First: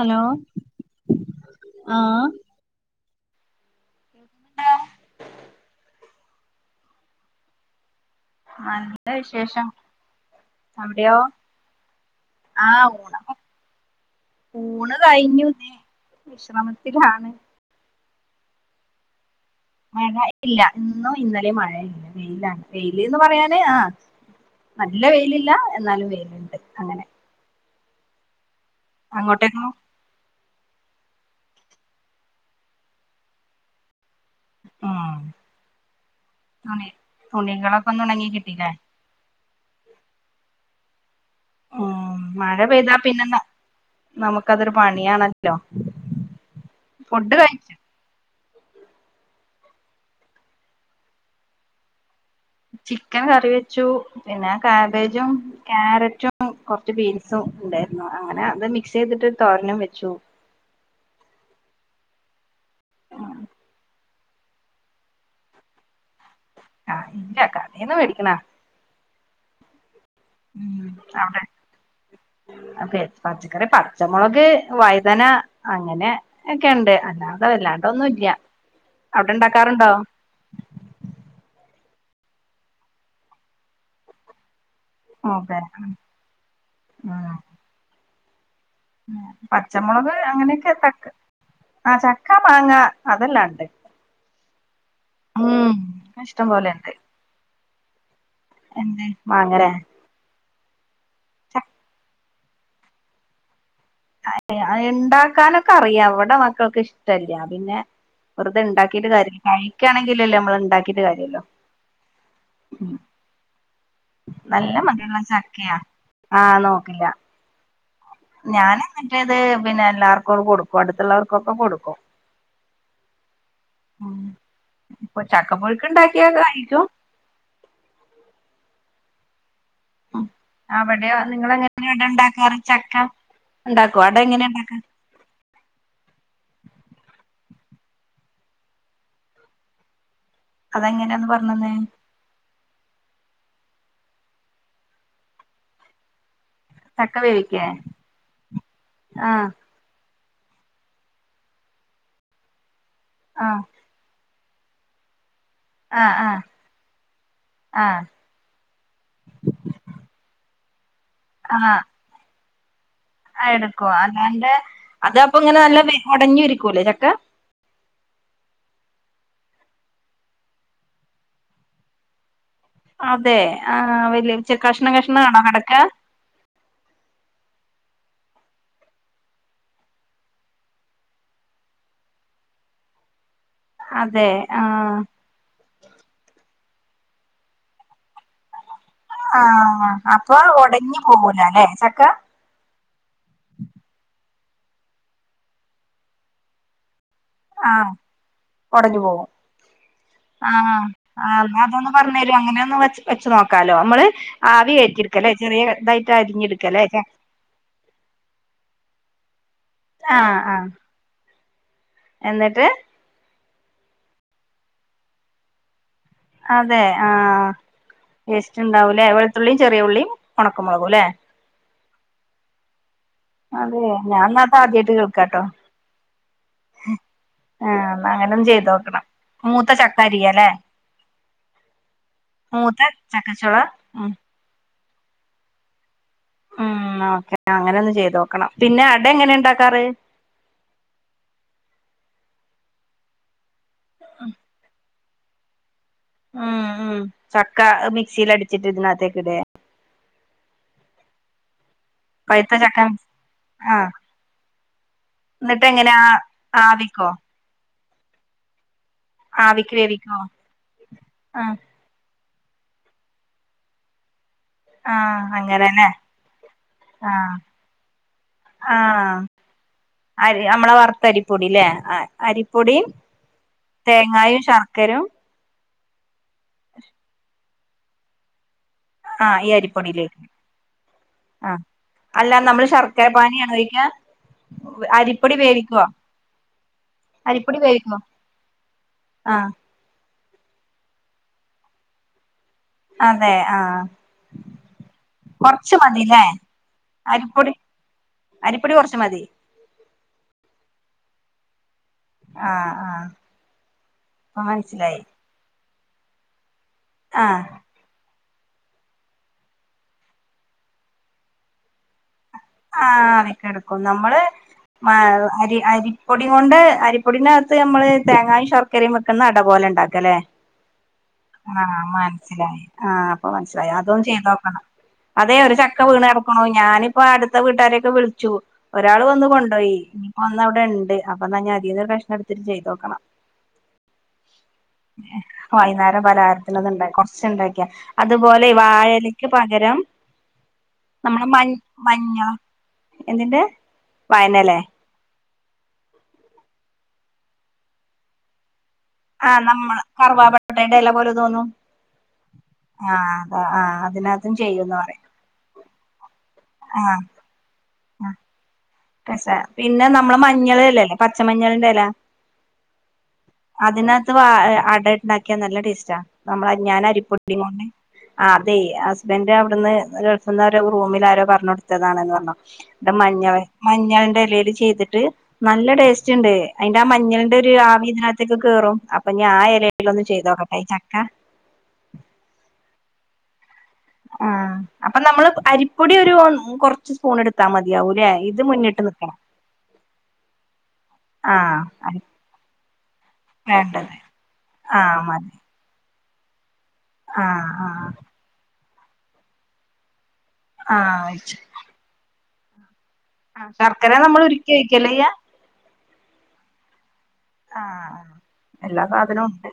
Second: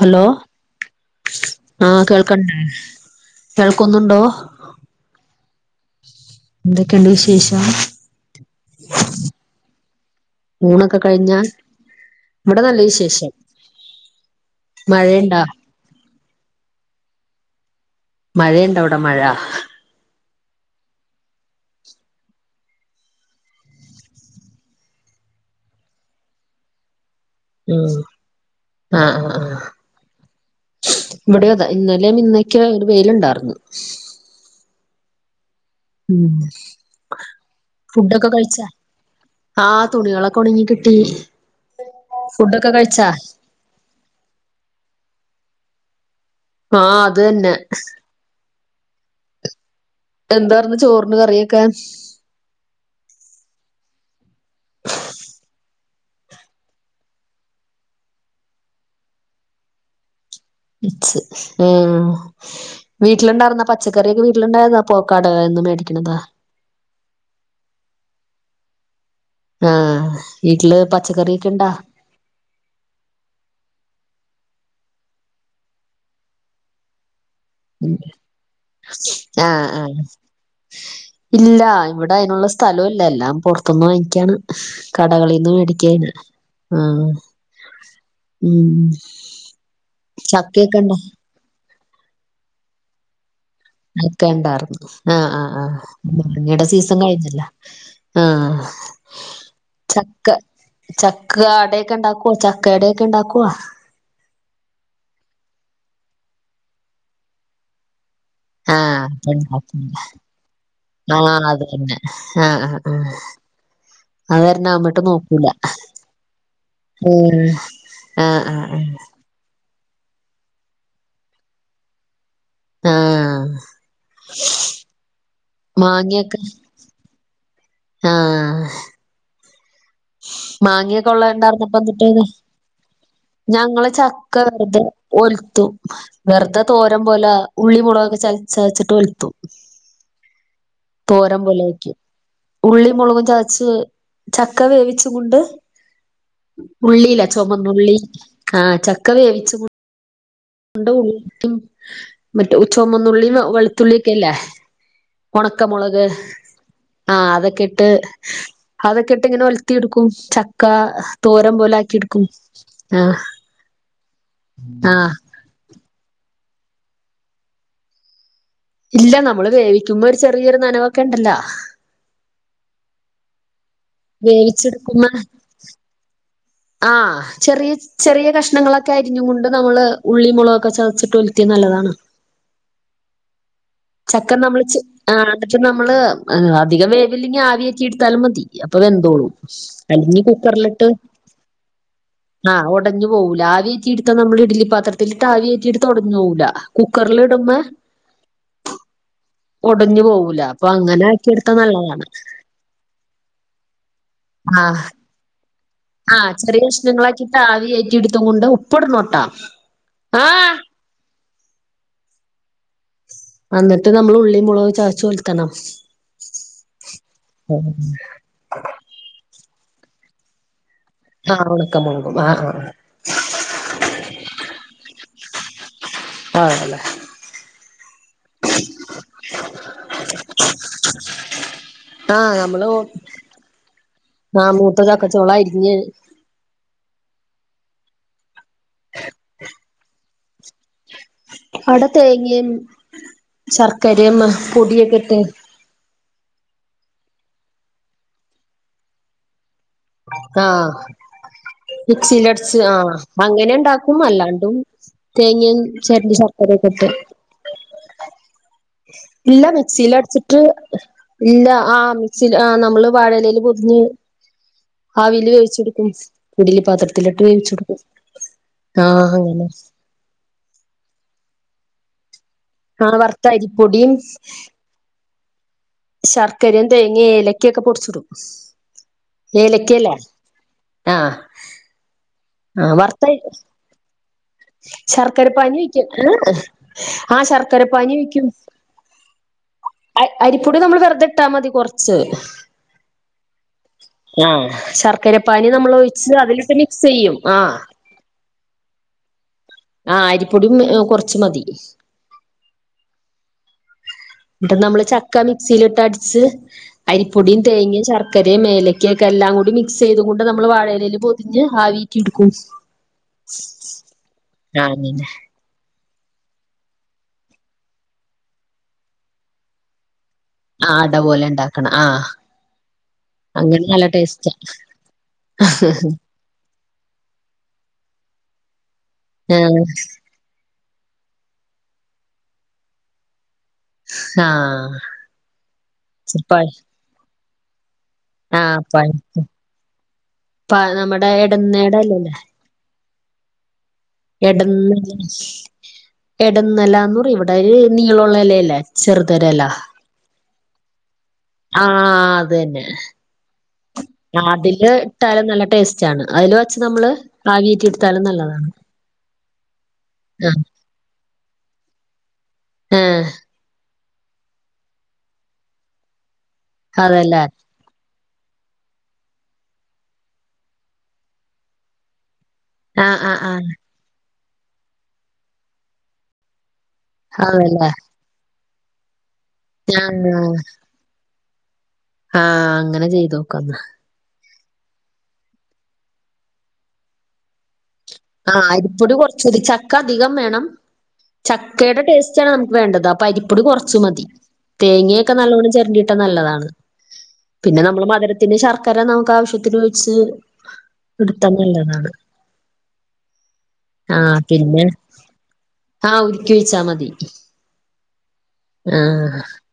Hello ആഹ് കേൾക്കൺ കേൾക്കൊന്നുണ്ടോ? എന്തൊക്കെയുണ്ട് വിശേഷം? നല്ല വിശേഷം. അവിടെയോ? ഇവടെ നല്ല ആഹ് വിശേഷം ഊണൊക്കെ ഊണ് മഴയുണ്ടാ കഴിഞ്ഞു തെ വിശ്രമത്തിലാണ്. മഴയുണ്ട അവിടെ മഴ? മഴ ഇല്ല. ഇന്നും ഇന്നലെ മഴയില്ല വെയിലാ വെയില്ന്ന് പറയാന് ആഹ് നല്ല വെയിലില്ല എന്നാലും വെയിലുണ്ട് അങ്ങനെ ഉം അങ്ങോട്ടേങൊ? ഇവിടെതാ ഇന്നലെ ഇന്നക്കെ ഒരു വെയിലുണ്ടാർന്ന്. ആഹ് ഉം ഒന്ന് ഉണങ്ങി ഫുഡൊക്കെ കഴിച്ചാ? കിട്ടില്ലേ ആഹ് തുണികളൊക്കെ ഒണങ്ങി കിട്ടി. ഉം മഴ ഫുഡൊക്കെ പെയ്താ കഴിച്ചാ പിന്നെ ന നമുക്കതൊരു പണിയാണല്ലോ. ആഹ് ഫുഡ് അതെന്നെ കഴിച്ച എന്താന്ന് ചോറിന് കറിയൊക്കാ ചിക്കൻ കറി കക്യാരറ്റും കുറച്ച് ബീൻസും ഉണ്ടായിരുന്നു അങ്ങനെ അത് മിക്സ് ചെയ്തിട്ട് തോരനും വെച്ചു [unintelligible] ആ വീട്ടിലുണ്ടായിുന്ന പച്ചക്കറിയക്കെ വീ വട്ടുണ്ടായിരുന്നാ [unintelligible] പോക്കാടകും മേടിക്കണതാ ആഹ് ഇല്ല കഥ [unintelligible] ന്നും മേടിക്കണാ ആഹ ഉ അവിടെെ പച്ചക്കറി പച്ചമുളക് വൈദന അങ്ങനെ ഒക്കെ ഉണ്ട് അല്ലാ [unintelligible] ആഹ ആഹ ഇണ്ടാക്കാറുണ്ടോ ഇല്ല അവിടെ അതിനുള്ള സ്ഥലംല്ല എല്ലാം പുൊറത്തന്ന് വാങ്ങിക്കാണ് കടകളിൽന്നും ഓക്കെ മേടിക്കന ആ ഉം പച്ചമുളക് ചക്കയൊക്കെ അങ്ങനെയൊക്കെക്ക ഉണ്ടോ ആഹ ചക്ക മാങ്ങ അതെല്ലാണ്ട് അക്കെ ഉണ്ടായിരുന്നു ആഹ ആഹ് ഉം ആഹ് ഇഷ്ടം മങ്ങയുടെ പോലെ സീസൺ കഴിഞ്ഞില്ല ആഹ എന്ത മാങ്ങ ചക്ക ചക്ക അടയൊക്കെ ഇണ്ടാക്കുവ ചക്ക ഇടൊക്കെ ഇണ്ടാക്കുവ അ അ ഉണ്ടാക്കാനൊക്കെ അറിയാം എവിടെ മക്കൾക്ക് ഇഷ്ടല്ല പിന്നെ വെറുതെ ആഹ ഇണ്ടാക്കിട്ട് കാര്യല്ല കഴിക്കാണെങ്കിലല്ലേ നമ്മള് ഇണ്ടാക്കിട്ട് ആ കാര്യള്ളൂ അ തന്നെ ആഹ ആ നല്ല അത്രണാ്പോട്ട് [unintelligible] മധുരള്ള നോക്കൂല ചക്കയാ ഏർ ഞാന മറ്റേത് പിന്നെ എല്ലാർക്കുംും കൊടുക്കും അടുത്തുള്ളവർക്കൊക്കെ കൊടുക്കും ആഹ ഉ ഇപ്പൊ ചക്ക പുൊഴുക്ക് ഇണ്ടാക്കിയാ മാങ്ങയൊക്കെ കായിിക്കോ ഉം അവിടെ മാങ്ങിയൊക്കെള്ളാന്ന് നിങ്ങളെങ്ങനെ ഇണ്ടായിർന്നപ്പ അവിടെ ന്നിട്ട് ഇണ്ടാക്കാറ് ചക്ക ഞങ്ങള് ഇണ്ടാക്കോ അവിടെ ചക്ക എങ്ങനെ ഇണ്ടാക്കാ വെറുതെ ഒൽത്തും വെറുതെ തോരം പോലെ ഉള്ളി മുളകൊക്കെ ചല ചതച്ചിട്ട് ഒലുത്തും അതെങ്ങനെയാന്ന് പറഞ്ഞന്നേ ഉള്ളി മുളകും ചതച്ച് ചക്ക വേവിച്ചു കൊണ്ട് ചക്ക ഉള്ളില്ലേ വേവിക്കേ ചോമന്നുള്ളി ആഹ് ചക്ക ആഹ് വേവിച്ചു [unintelligible] മറ്റേ ചുമന്നുള്ളിയും ആഹ് വെളുത്തുള്ളിയക്കല്ലേ ഉണക്ക മുളക് ആഹ് ആഹ് ആ അതൊക്കെ ഇട്ട് ആഹ് അതൊക്കെ ഇട്ട് ഇങ്ങനെ ഒലത്തി എടുക്കും ക്കാ തോരം പോലെ ആക്കി ഇട്ക്കും ആ എടുക്കും അല്ലാണ്ടെ ആഹ് അത് അപ്പൊ ഇങ്ങനെല്ല ഒടഞ്ഞു ഇരിക്കൂലേ ചക്ക ഇല്ല നമ്മള് വേവിക്കുമ്പോ ഒരു ചെറിയൊരു നനവൊക്കെ ഇണ്ടല്ലോ അതെ ആ വലിയച്ച കഷ്ണം കഷ്ണം ആണോ കിടക്ക ആഹ് ചെറിയ ചെറിയ കഷ്ണങ്ങളൊക്കെ അരിഞ്ഞുകൊ ണ്ട് നമ്മള് ഉള്ളി മുളകൊക്കെ ചതച്ചിട്ട് ഒലത്തിത് നല്ലതാണ് അതെ ചക്ക ആ നമ്മള് [unintelligible] അധികം വേവില്ലെങ്കിൽ ആവിയാക്കി എടുത്താലും മതി അപ്പൊ വെന്തോളും ആ അല്ലെങ്കി അപ്പൊ കുക്കറിലിട്ട് ഒടഞ്ഞു പോകൂല അല്ലെ ചക്ക ആഹ് ഒടഞ്ഞു പോവൂല ആവിയേറ്റി എടുത്താ നമ്മള് ബല്ലി പാത്രത്തില്ട്ട് ആവിയേറ്റിട്ത്ത ഒടഞ്ഞു പോവൂല കുക്കറിൽ ഇടുമ്പോ ആ ഒടഞ്ഞു പോകും ഞ് പോവൂല അപ്പൊ ആഹ് അങ്ങനെ ആ ആക്കി എടുത്താ എന്ന അതൊന്ന് നല്ലതാണ്. പറഞ്ഞേരോ അങ്ങനെ ഒന്ന് വെച്ച് വെച്ച് നോക്കാലോ മ്മള് ആവിയേറ്റി ഇട്ക്കലേ ആഹ് ചെറിയ കഷ്ണങ്ങളാക്കിട്ട് ആവി ഏറ്റിയിടുത്തുകൊണ്ട് ഉപ്പ്ട്ണോട്ടാ ആഹ് ആ എന്നിട്ട് എന്നിട്ട് നമ്മള് ഉള്ളി മുളക് ചതച്ച് ഒലത്തണം അതെ ആഹ വേസ്റ്റ് ഉണ്ടാവൂലേ വെളുത്തുള്ളിയും ചെറിയ ഉുള്ളിയും ഉണക്ക ക്ക മുളകും ലേ [unintelligible] അതെ ഞാൻന്നാ ട്ട ഇതാദ്യയിട്ട് കേക്കാട്ടോ ആ അല്ലേ ആഹ് അങ്ങനൊന്ന് ചെയ്തോക്കണം മൂത്ത ചക്കരിയാല്ലേ ആഹ് നമ്മള് മൂത്ത ചക്ക ചോള മ്മ് ആ മൂത്ത ചക്ക ചൊള അരിഞ്ഞ് [unintelligible] ഉം ഓക്കെ അങ്ങനെ ഒന്ന് ചെയ്ത് നോക്കണം പിന്നെ അട എങ്ങനെ ഇണ്ടാക്കാറ് അവിട തേങ്ങി ശർക്കരിം പൊടിയൊക്കെ ഇട്ട് ഉം ഉം ചക്കാ മികസിയിലടിച്ചിട്ട് ഇതിനകത്തെേകിടെ ആഹ് പഴുത്ത മിക്സീലടിച്ചു ആ ചക്ക ആഹ് അങ്ങനെണ്ടാക്കും അല്ലാണ്ടും തേങ്ങി എന്നിട്ട് എങ്ങനെയാ ചെരണ്ടി ശർക്കരക്കെ [unintelligible] [inaudible] ഇല്ല ആവിക്ക് മിക്സീൽ വേവിക്കോ അടിച്ചിട്ട് ഇല്ല ആഹ് ആ [unintelligible] നമ്മള് വാഴലയില് പൊതിഞ് ആഹ് ആവില് വേവിച്ചെടുക്കും അങ്ങനെല്ലേ ഇഡിലി പാത്രത്തിലിട്ട് വേവിച്ചടുക്കും ആഹ അരി മ്മളെ വറുത്തരിപ്പൊടില്ലേ ആ അരിപ്പൊടിയും ആഹ് വറുത്ത അരിപ്പൊടിയും തേങ്ങായും ശർക്കരും ശർക്കരയും തേങ്ങയും ഇലക്കൊക്കെ പൊടിച്ചിടും ആഹ ഈ ഏലക്കല്ലേ അരിപ്പൊടിയിലേക്ക് ആഹ് ആഹ അല്ല നമ്മള് ശർക്കര വറുത്ത പാനീയാണോ ഒഴിക്കാ ശർക്കര അരിപ്പൊടി വേവിക്കുവോ പാഞ്ഞിഒഴിക്കും, ആഹ് ആ ശർക്കര പാഞ്ഞി ഒഴിക്കും ആഹ അരിപ്പൊടി നമ്മൾ വെറുതെ ഇട്ടാ മതി കുറച്ച് അതെ ആഹ് ആ ശർക്കരപ്പാനി നമ്മൾ കൊറച്ച് ഒഴിച്ച് മതില്ലേ അതിലിട്ട് മിക്സ് ചെയ്യും ആഹ അരിപ്പൊടി അരിപ്പൊടി കൊറച്ച് മതി ആ അരിപ്പൊടിയും കുറച്ച് മതി ആഹ ആഹ അപ്പൊ എന്നിട്ട് നമ്മള് മനസിലായി ചക്ക മിക്സിയിലിട്ട് അടിച്ച് അരിപ്പൊടിയും തേങ്ങീമം ശർ മക്കരയും ഏലക്കയൊക്കെ എല്ലാം കൂടി മിക്സ് ചെയ്തു കൊണ്ട് നമ്മൾ വാഴയിലയിൽ പൊതിഞ്ഞ് ആ- ആ അറക്കെടുക്കും നമ്മള് ആഹ് ആ അങ്ങനെ അരി അരി പൊടി കൊണ്ട് അരിപ്പൊടിനകത്ത് നമ്മള് തേങ്ങായും ശർക്കരയും വെക്കുന്ന അട പോലെ ഉണ്ടാക്കുകല്ലേ ആഹ അട പോലെ ഇണ്ടാക്കണം ആഹ ആഹ് മനസ്സിലായി ആഹ് അപ്പ അങ്ങനെ മനസ്സിലായി നല്ല അതൊന്ന് ടേസ്റ്റാ ചെയ്തോക്കണം അതെ ഒരു ചക്ക വീണ് കടക്കണു ഞാനിപ്പോ അടുത്ത് പെരേക്ക് വിളിച്ചു ഒരാൾ വന്ന് ആഹ് കൊണ്ടോയി ണ്ട് അപ്പ എന്നാ അതിന്ന് ഒരു കഷ്ണം എടുത്തിട്ട് ചെയ്തോക്കണം ആഹ് വൈകുന്നേരം പഴ് പലഹാരത്തിനത്ണ്ടായി കൊറച്ചുണ്ടാക്കിയ അതുപോലെ ആഹ് പഴ് വാഴലയ്ക്ക് പകരം പ നമ്മുടെ മഞ് എടന്നേട എന്തിന്റെ വയനല്ലേ എടന്ന എടന്നലാന്ന് പറ ഇവിടൊരു നീളള്ള ഇല അല്ലെ ആഹ് നമ്മള് കറവാപ്പട്ടയുടെ ഇല പോലത്തെ ആഹ അത് തന്നെ അത ആ അതിനകത്തും അതില് ചെയ്യുംന്ന് പറയാ ഇട്ടാലും നല്ല ടേസ്റ്റ് ആണ് അതില് വച്ച് നമ്മള് ആ കാവേറ്റി സ്ഥലം നല്ലതാണ് പിന്നെ നമ്മൾ മഞ്ഞളില്ലേ പച്ചമഞ്ഞളിന്റെ ഇല ആഹ അതിനകത്ത് അടയിട്ടുണ്ടാക്കിയാ നല്ല ടേസ്റ്റാ നമ്മള ഞാൻ അരിപ്പൊട അതല്ലേ കൊണ്ട് ആ അതെ ഹസ്ബൻഡ് അവിടുന്ന് ഗൾഫിന്ന് റൂമിൽ ആരോ പറഞ്ഞ് കൊടുത്തതാണന്ന് പറഞ്ഞു ആഹ ആഹ് ആഹ് ഇലേൽ ചെയ്ത്തിട്ട് നല്ല ടേസ്റ്റ്ണ്ട് അയിന്റെ മഞ്ഞളിന്റെ ഒരു അതല്ലേ ആവി ഇതിനകത്തേക്ക് കേറും അപ്പൊ ഞാൻ ആ ഇലേൽ ഒന്നും ചെയ്തോക്കട്ടെ ചക്ക ആഹ അങ്ങനെ ചെയ്തു നോക്കന്നാ ആ അപ്പൊ നമ്മള് അരിപ്പൊടി ഒരു കുറച്ച് സ്പൂൺ എടുത്താൽ മതി ആ അരിപ്പൊടി കുറച്ച് ചക്ക അധികം വേണം ആഹ് ചക്കയുടെ അത് ടേസ്റ്റാണ് നമുക്ക് വേണ്ടത് അരിപ്പിടി കുറച്ച് വേണ്ടത് മതി ആഹ് തേങ്ങൊക്കെ മതി നല്ലോണ്ണം ചിരണ്ടിയിട്ടാ നല്ലതാണ് ആഹ് പിന്നെ നമ്മള് ആഹ് മധുരത്തിന് ശർക്കര നമുക്ക് ആവശ്യത്തിന് വെച്ച് ആഹ് ഇടുത്തന്നല്ലതാണ് ആ ശർക്കര നമ്മൾ ഉരുക്കി വെക്കല്ലയ്യ ആഹ ഉരുക്കി വെച്ചാൽ മതി ആഹ എല്ലാ സാധനവും ഉണ്ട്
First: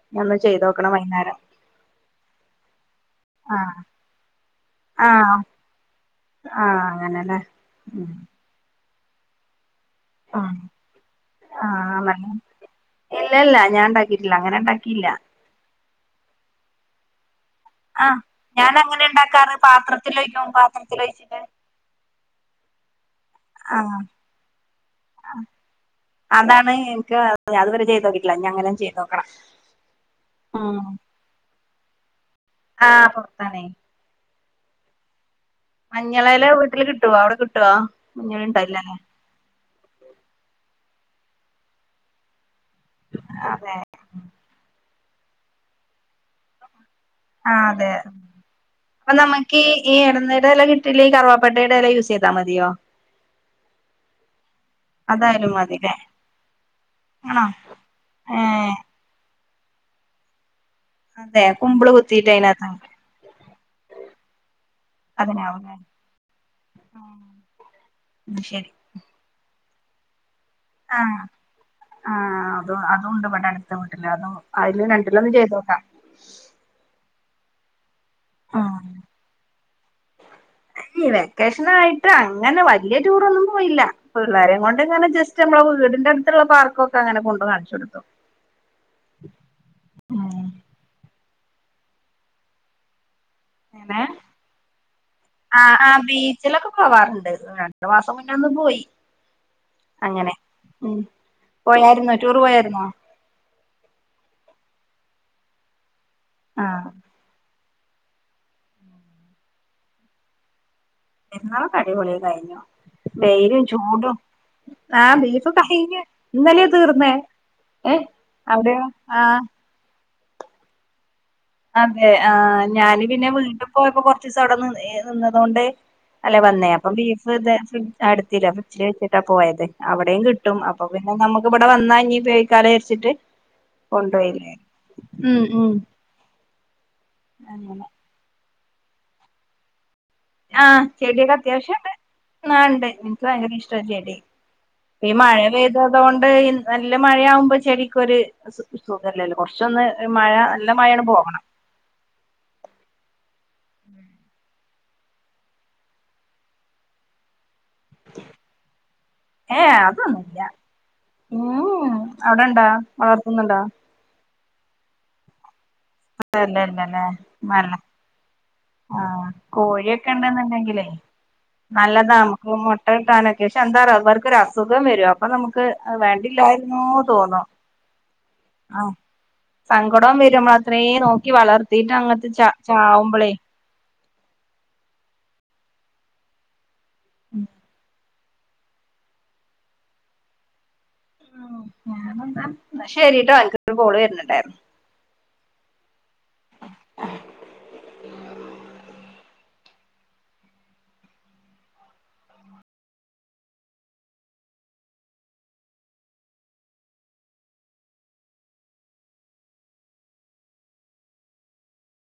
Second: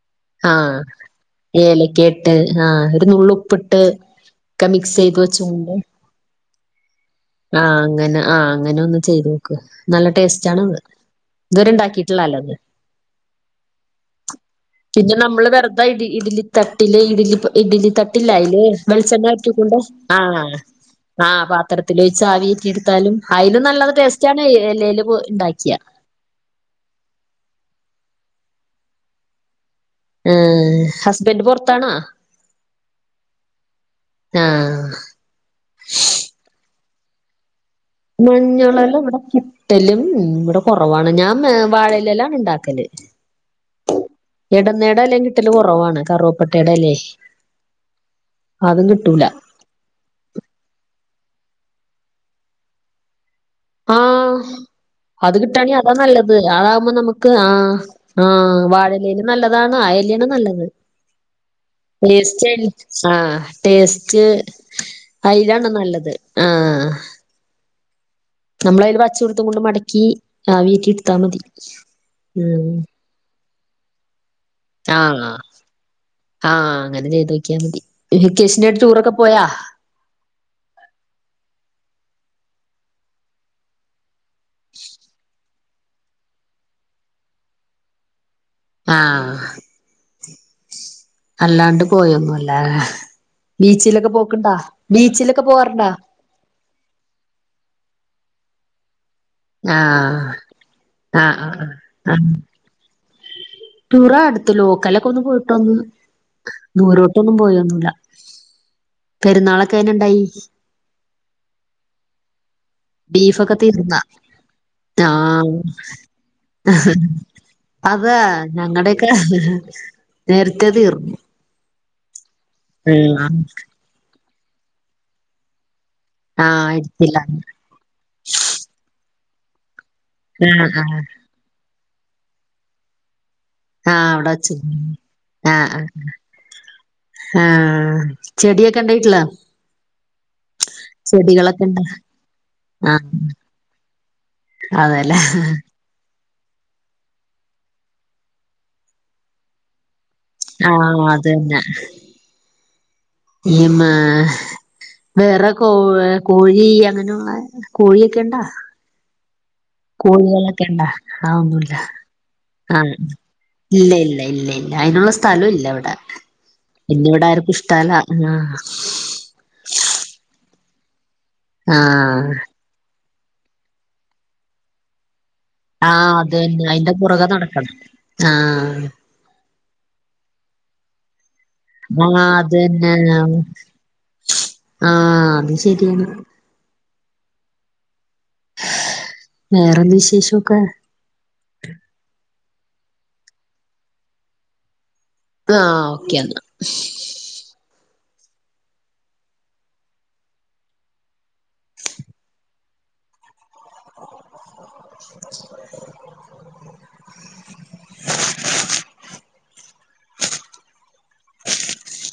ഇനി ഒന്ന് ആഹ ചെയ്തോക്കണം വൈകുന്നേരം ഏലക്കിട്ട് ആഹ ഒരു ആഹ് നുള്ളുപ്പിട്ട് ഒക്കെ മിക്സ് ചെയ്ത് ആഹ് വെച്ച് കാണ്ട് ആഹ് അങ്ങനെല്ലേ ആ ഉം അങ്ങനെ ആ അങ്ങനെ ഒന്ന് ചെയ്ത് നോക്ക് നല്ല ടേസ്റ്റ് ആണത് ഇതുവരെ ഇണ്ടാക്കിട്ട്ളാല്ലോ അത് ഇല്ല ഇല്ല ഞാൻ ഉണ്ടാക്കിയിട്ടില്ല അങ്ങനെ ഉണ്ടാക്കി പിന്നെ നമ്മള് വെറുത ഇ ഇഡലി തട്ടിൽ ഇഡലി ഇഡ്ലി ആഹ് തട്ടില്ലേ അയിൽ ഞാൻ അങ്ങനെ വെളിച്ചെണ്ണ ഉണ്ടാക്കാറ് ആറ്റാണ്ട് ആ പാത്രത്തിലൊഴിക്കും പാത്രത്തിലൊഴിച്ചിട്ട് ആഹ് പാത്രത്തില് ആവി ഇറ്റടുത്താലും അയിലും നല്ല ആഹ് ടേസ്റ്റാണ് ഇലയിൽ ഉണ്ടാക്കിയാ അതാണ് എനിക്ക് അതുവരെ ചെയ്തുതോക്കിട്ടില്ല ഇനി അങ്ങനൊന്ന് ചെയ്തോക്കണം ആ ആഹ് ഹസ്ബൻഡ് പൊറത്താണോ ആഹ് പുറത്താണേ ആഹ മഞ്ഞളയിലെ വീട്ടിൽ കിട്ടുവോ അവിടെ കിട്ട മഞ്ഞളെല്ലാം ഇവിടെ കിട്ടലും ഇവിടെ കുറവാണ് ഞാൻ വാഴലെല്ലാണ് ഇണ്ടാക്ക ല് ഇടുന്നേട അല്ലേ കിട്ടല് കുറവാണ് കറുവപ്പട്ടയുടെ അല്ലേ ആ അതെ അപ്പൊ നമ്മക്ക് ഈ ഇടനീരല്ലാം കിട്ട ട്ടല്ല ഈ കറവാപ്പട്ടയുടെ എല്ലാം യൂസ് ചെയ്താൽ മതിയോ ആഹ അത് അതായാലും കിട്ടണ അതാ മതില്ലേ നല്ലത് അതകുമ്പോ നമുക്ക് ആണോ ആ ആ് ഏഹ് വാഴലും നല്ല അതാണ് ആയല് നല്ലത് അതെ കുമ്പിള് കുത്തിയിട്ട് അതിനകത്ത് ആ ടേസ്റ്റ് അതിലാാണ്ോ അതിനാവുല്ലേ നല്ലത് ആഹ ആഹ് ശരി നമ്മള അതിൽ പച്ച കൊടത്തും കൊണ്ട് മടക്കി ആ വീട്ടില ഇടുത്താ ആഹ് മതി ഉ അ മട്ടില്ലാതും ആഹ ആഹ അങ്ങനെ ചെയ്ത് നോക്കിയാൽ മതി ഉം കൃഷ്ണിയയുടെ ടൂറൊക്കെ പോയാ അ അങ്ങനെ വലിയ ടൂറൊന്നും പോയില്ല പിള്ളേരെയ കൊണ്ട് ഇങ്ങനെ ജസ്റ്റ് നമ്മള വീടിന്റെറടുത്തുള്ള പാർക്കൊക്കെ അങ്ങനെ കൊണ്ട കാണിച്ചു കൊടുത്തു ആഹ ആഹ അല്ലാണ്ട് പോയൊന്നുംല്ല അങ്ങനെ ബീച്ചിലൊക്കെ പോക്കണ്ടാ ബീച്ചിലൊക്കെ ആഹ് പോവാറുണ്ടാ രണ്ട മാസം മുന്നന്ന് പോയി ആ അങ്ങനെ ഉ ആ പോയായിുന്നോ ടൂർ പോയായിരുന്നോ ടൂറ അടുത്ത് ലോക്കലൊക്കെ ഒന്ന് പോയിട്ടൊന്ന് ആഹ് നൂരോട്ടൊന്നും പോയിോന്നു പെരുന്നാളൊക്കെ അനെ ഇണ്ടായി എന്നരുന്നാള് അടിപൊളി കഴിഞ്ഞു ബീഫൊക്കെ വെയിലും തീർന്നാ ചൂടും ആ ബീഫ് ആഹ് കൈിഞ്ഞ ഇന്നലെയ തീർന്നേ ഏഹ് അതാ അവിടെയോ ഞങ്ങളുടെയൊക്കെ ആഹ് നേരത്തെ തീർന്നു അതെ ആ ഞാന് പിന്നെ ആഹ് വീട്ടിൽ പോയപ്പോ കൊറച്ച ദിവസം അവിടെ നി നിന്നതൊണ്ട് അല്ലെ വന്നേ ആഹ് അപ്പൊ എടുത്തില്ല ബീഫ് ഇത് ഫ്ര് അടുത്തില്ല ഫ്രിഡ്ജിൽ വെച്ചിട്ടാ പോയത് അവിടെയും കിട്ടും ആഹ് അപ്പൊ ആഹ് പിന്നെ നമ്മുക്ക്ിവിടെ വന്നാ ഇ ഉപയോഗിക്കാലചരിച്ചിട്ട് ആഹ് അവിടെ വച്ച് കൊണ്ടപോയില്ലേ ഉ ഉ ആഹ ചെടിയൊക്കെ ഉണ്ടായിട്ടില്ല ആഹ ചെടിയൊക്കെ അത്യാവശ്യംണ്ട് ആ ഉണ്ട് ആഹ് എനിക്ക് ഭയങ്കര ഇഷ്ട ചെടിിയ ഈ അതെല്ലേ മഴ പെയ്തതുകൊണ്ട് ന നല്ല മഴയാവുമ്പോ ചെടക്ക്ൊരു സുഖംല്ലല്ലോ കുറച്ചൊന്ന് ഒരു മഴ നല്ല ആഹ് മഴയാണ് പോകണം അതന്നെ വേറെ കോ കോഴി അങ്ങനെയുള്ള കോഴിയൊക്കെണ്ടാ ഏഹ് അതൊന്നുല്ല കോഴികളൊക്കെ ഇണ്ടാ ആ ഉം ഒന്നുമല്ല ഉം അവിടെണ്ടാ ആഹ വളർത്തുന്നുണ്ടോ ഇല്ല ഇല്ല ഇല്ല ഇല്ല അതിനുള്ള സ്ഥലം ഇല്ല അവിടെ പിന്നെ ഇവിട ആർക്കും ഇഷ്ടല്ല ആ ആഹ കോഴിയൊക്കെ ഉണ്ടെന്നുണ്ടെങ്കിലേ നല്ലതാ ആഹ് നമുക്ക് മുട്ട കിട്ടാനൊക്കെ ക്ഷെ എന്താും അവർൊ ഒരു അസുഖം വരുവാ അപ്പൊ നമുക്ക് ആഹ് അതന്നെ വേണ്ടില്ലായിരുന്നു അയിന്റെ പുറകെ തോന്നോ നടക്കണം ആഹ ആഹ് സങ്കടം വരുമ്പോൾ അത്രേയും ആഹ അതന്നെ ചാവുമ്പളേ ആഹ അത് ശരിയാണ് ഉം വേറെന്ത വിശേഷൊക്കെ ശരിട്ടോ എനക്ക്ൊരു പോള് വരുന്നുിണ്ടായിരുന്നു ആഹ ഓക്കെന്നാ [inaudible] [inaudible]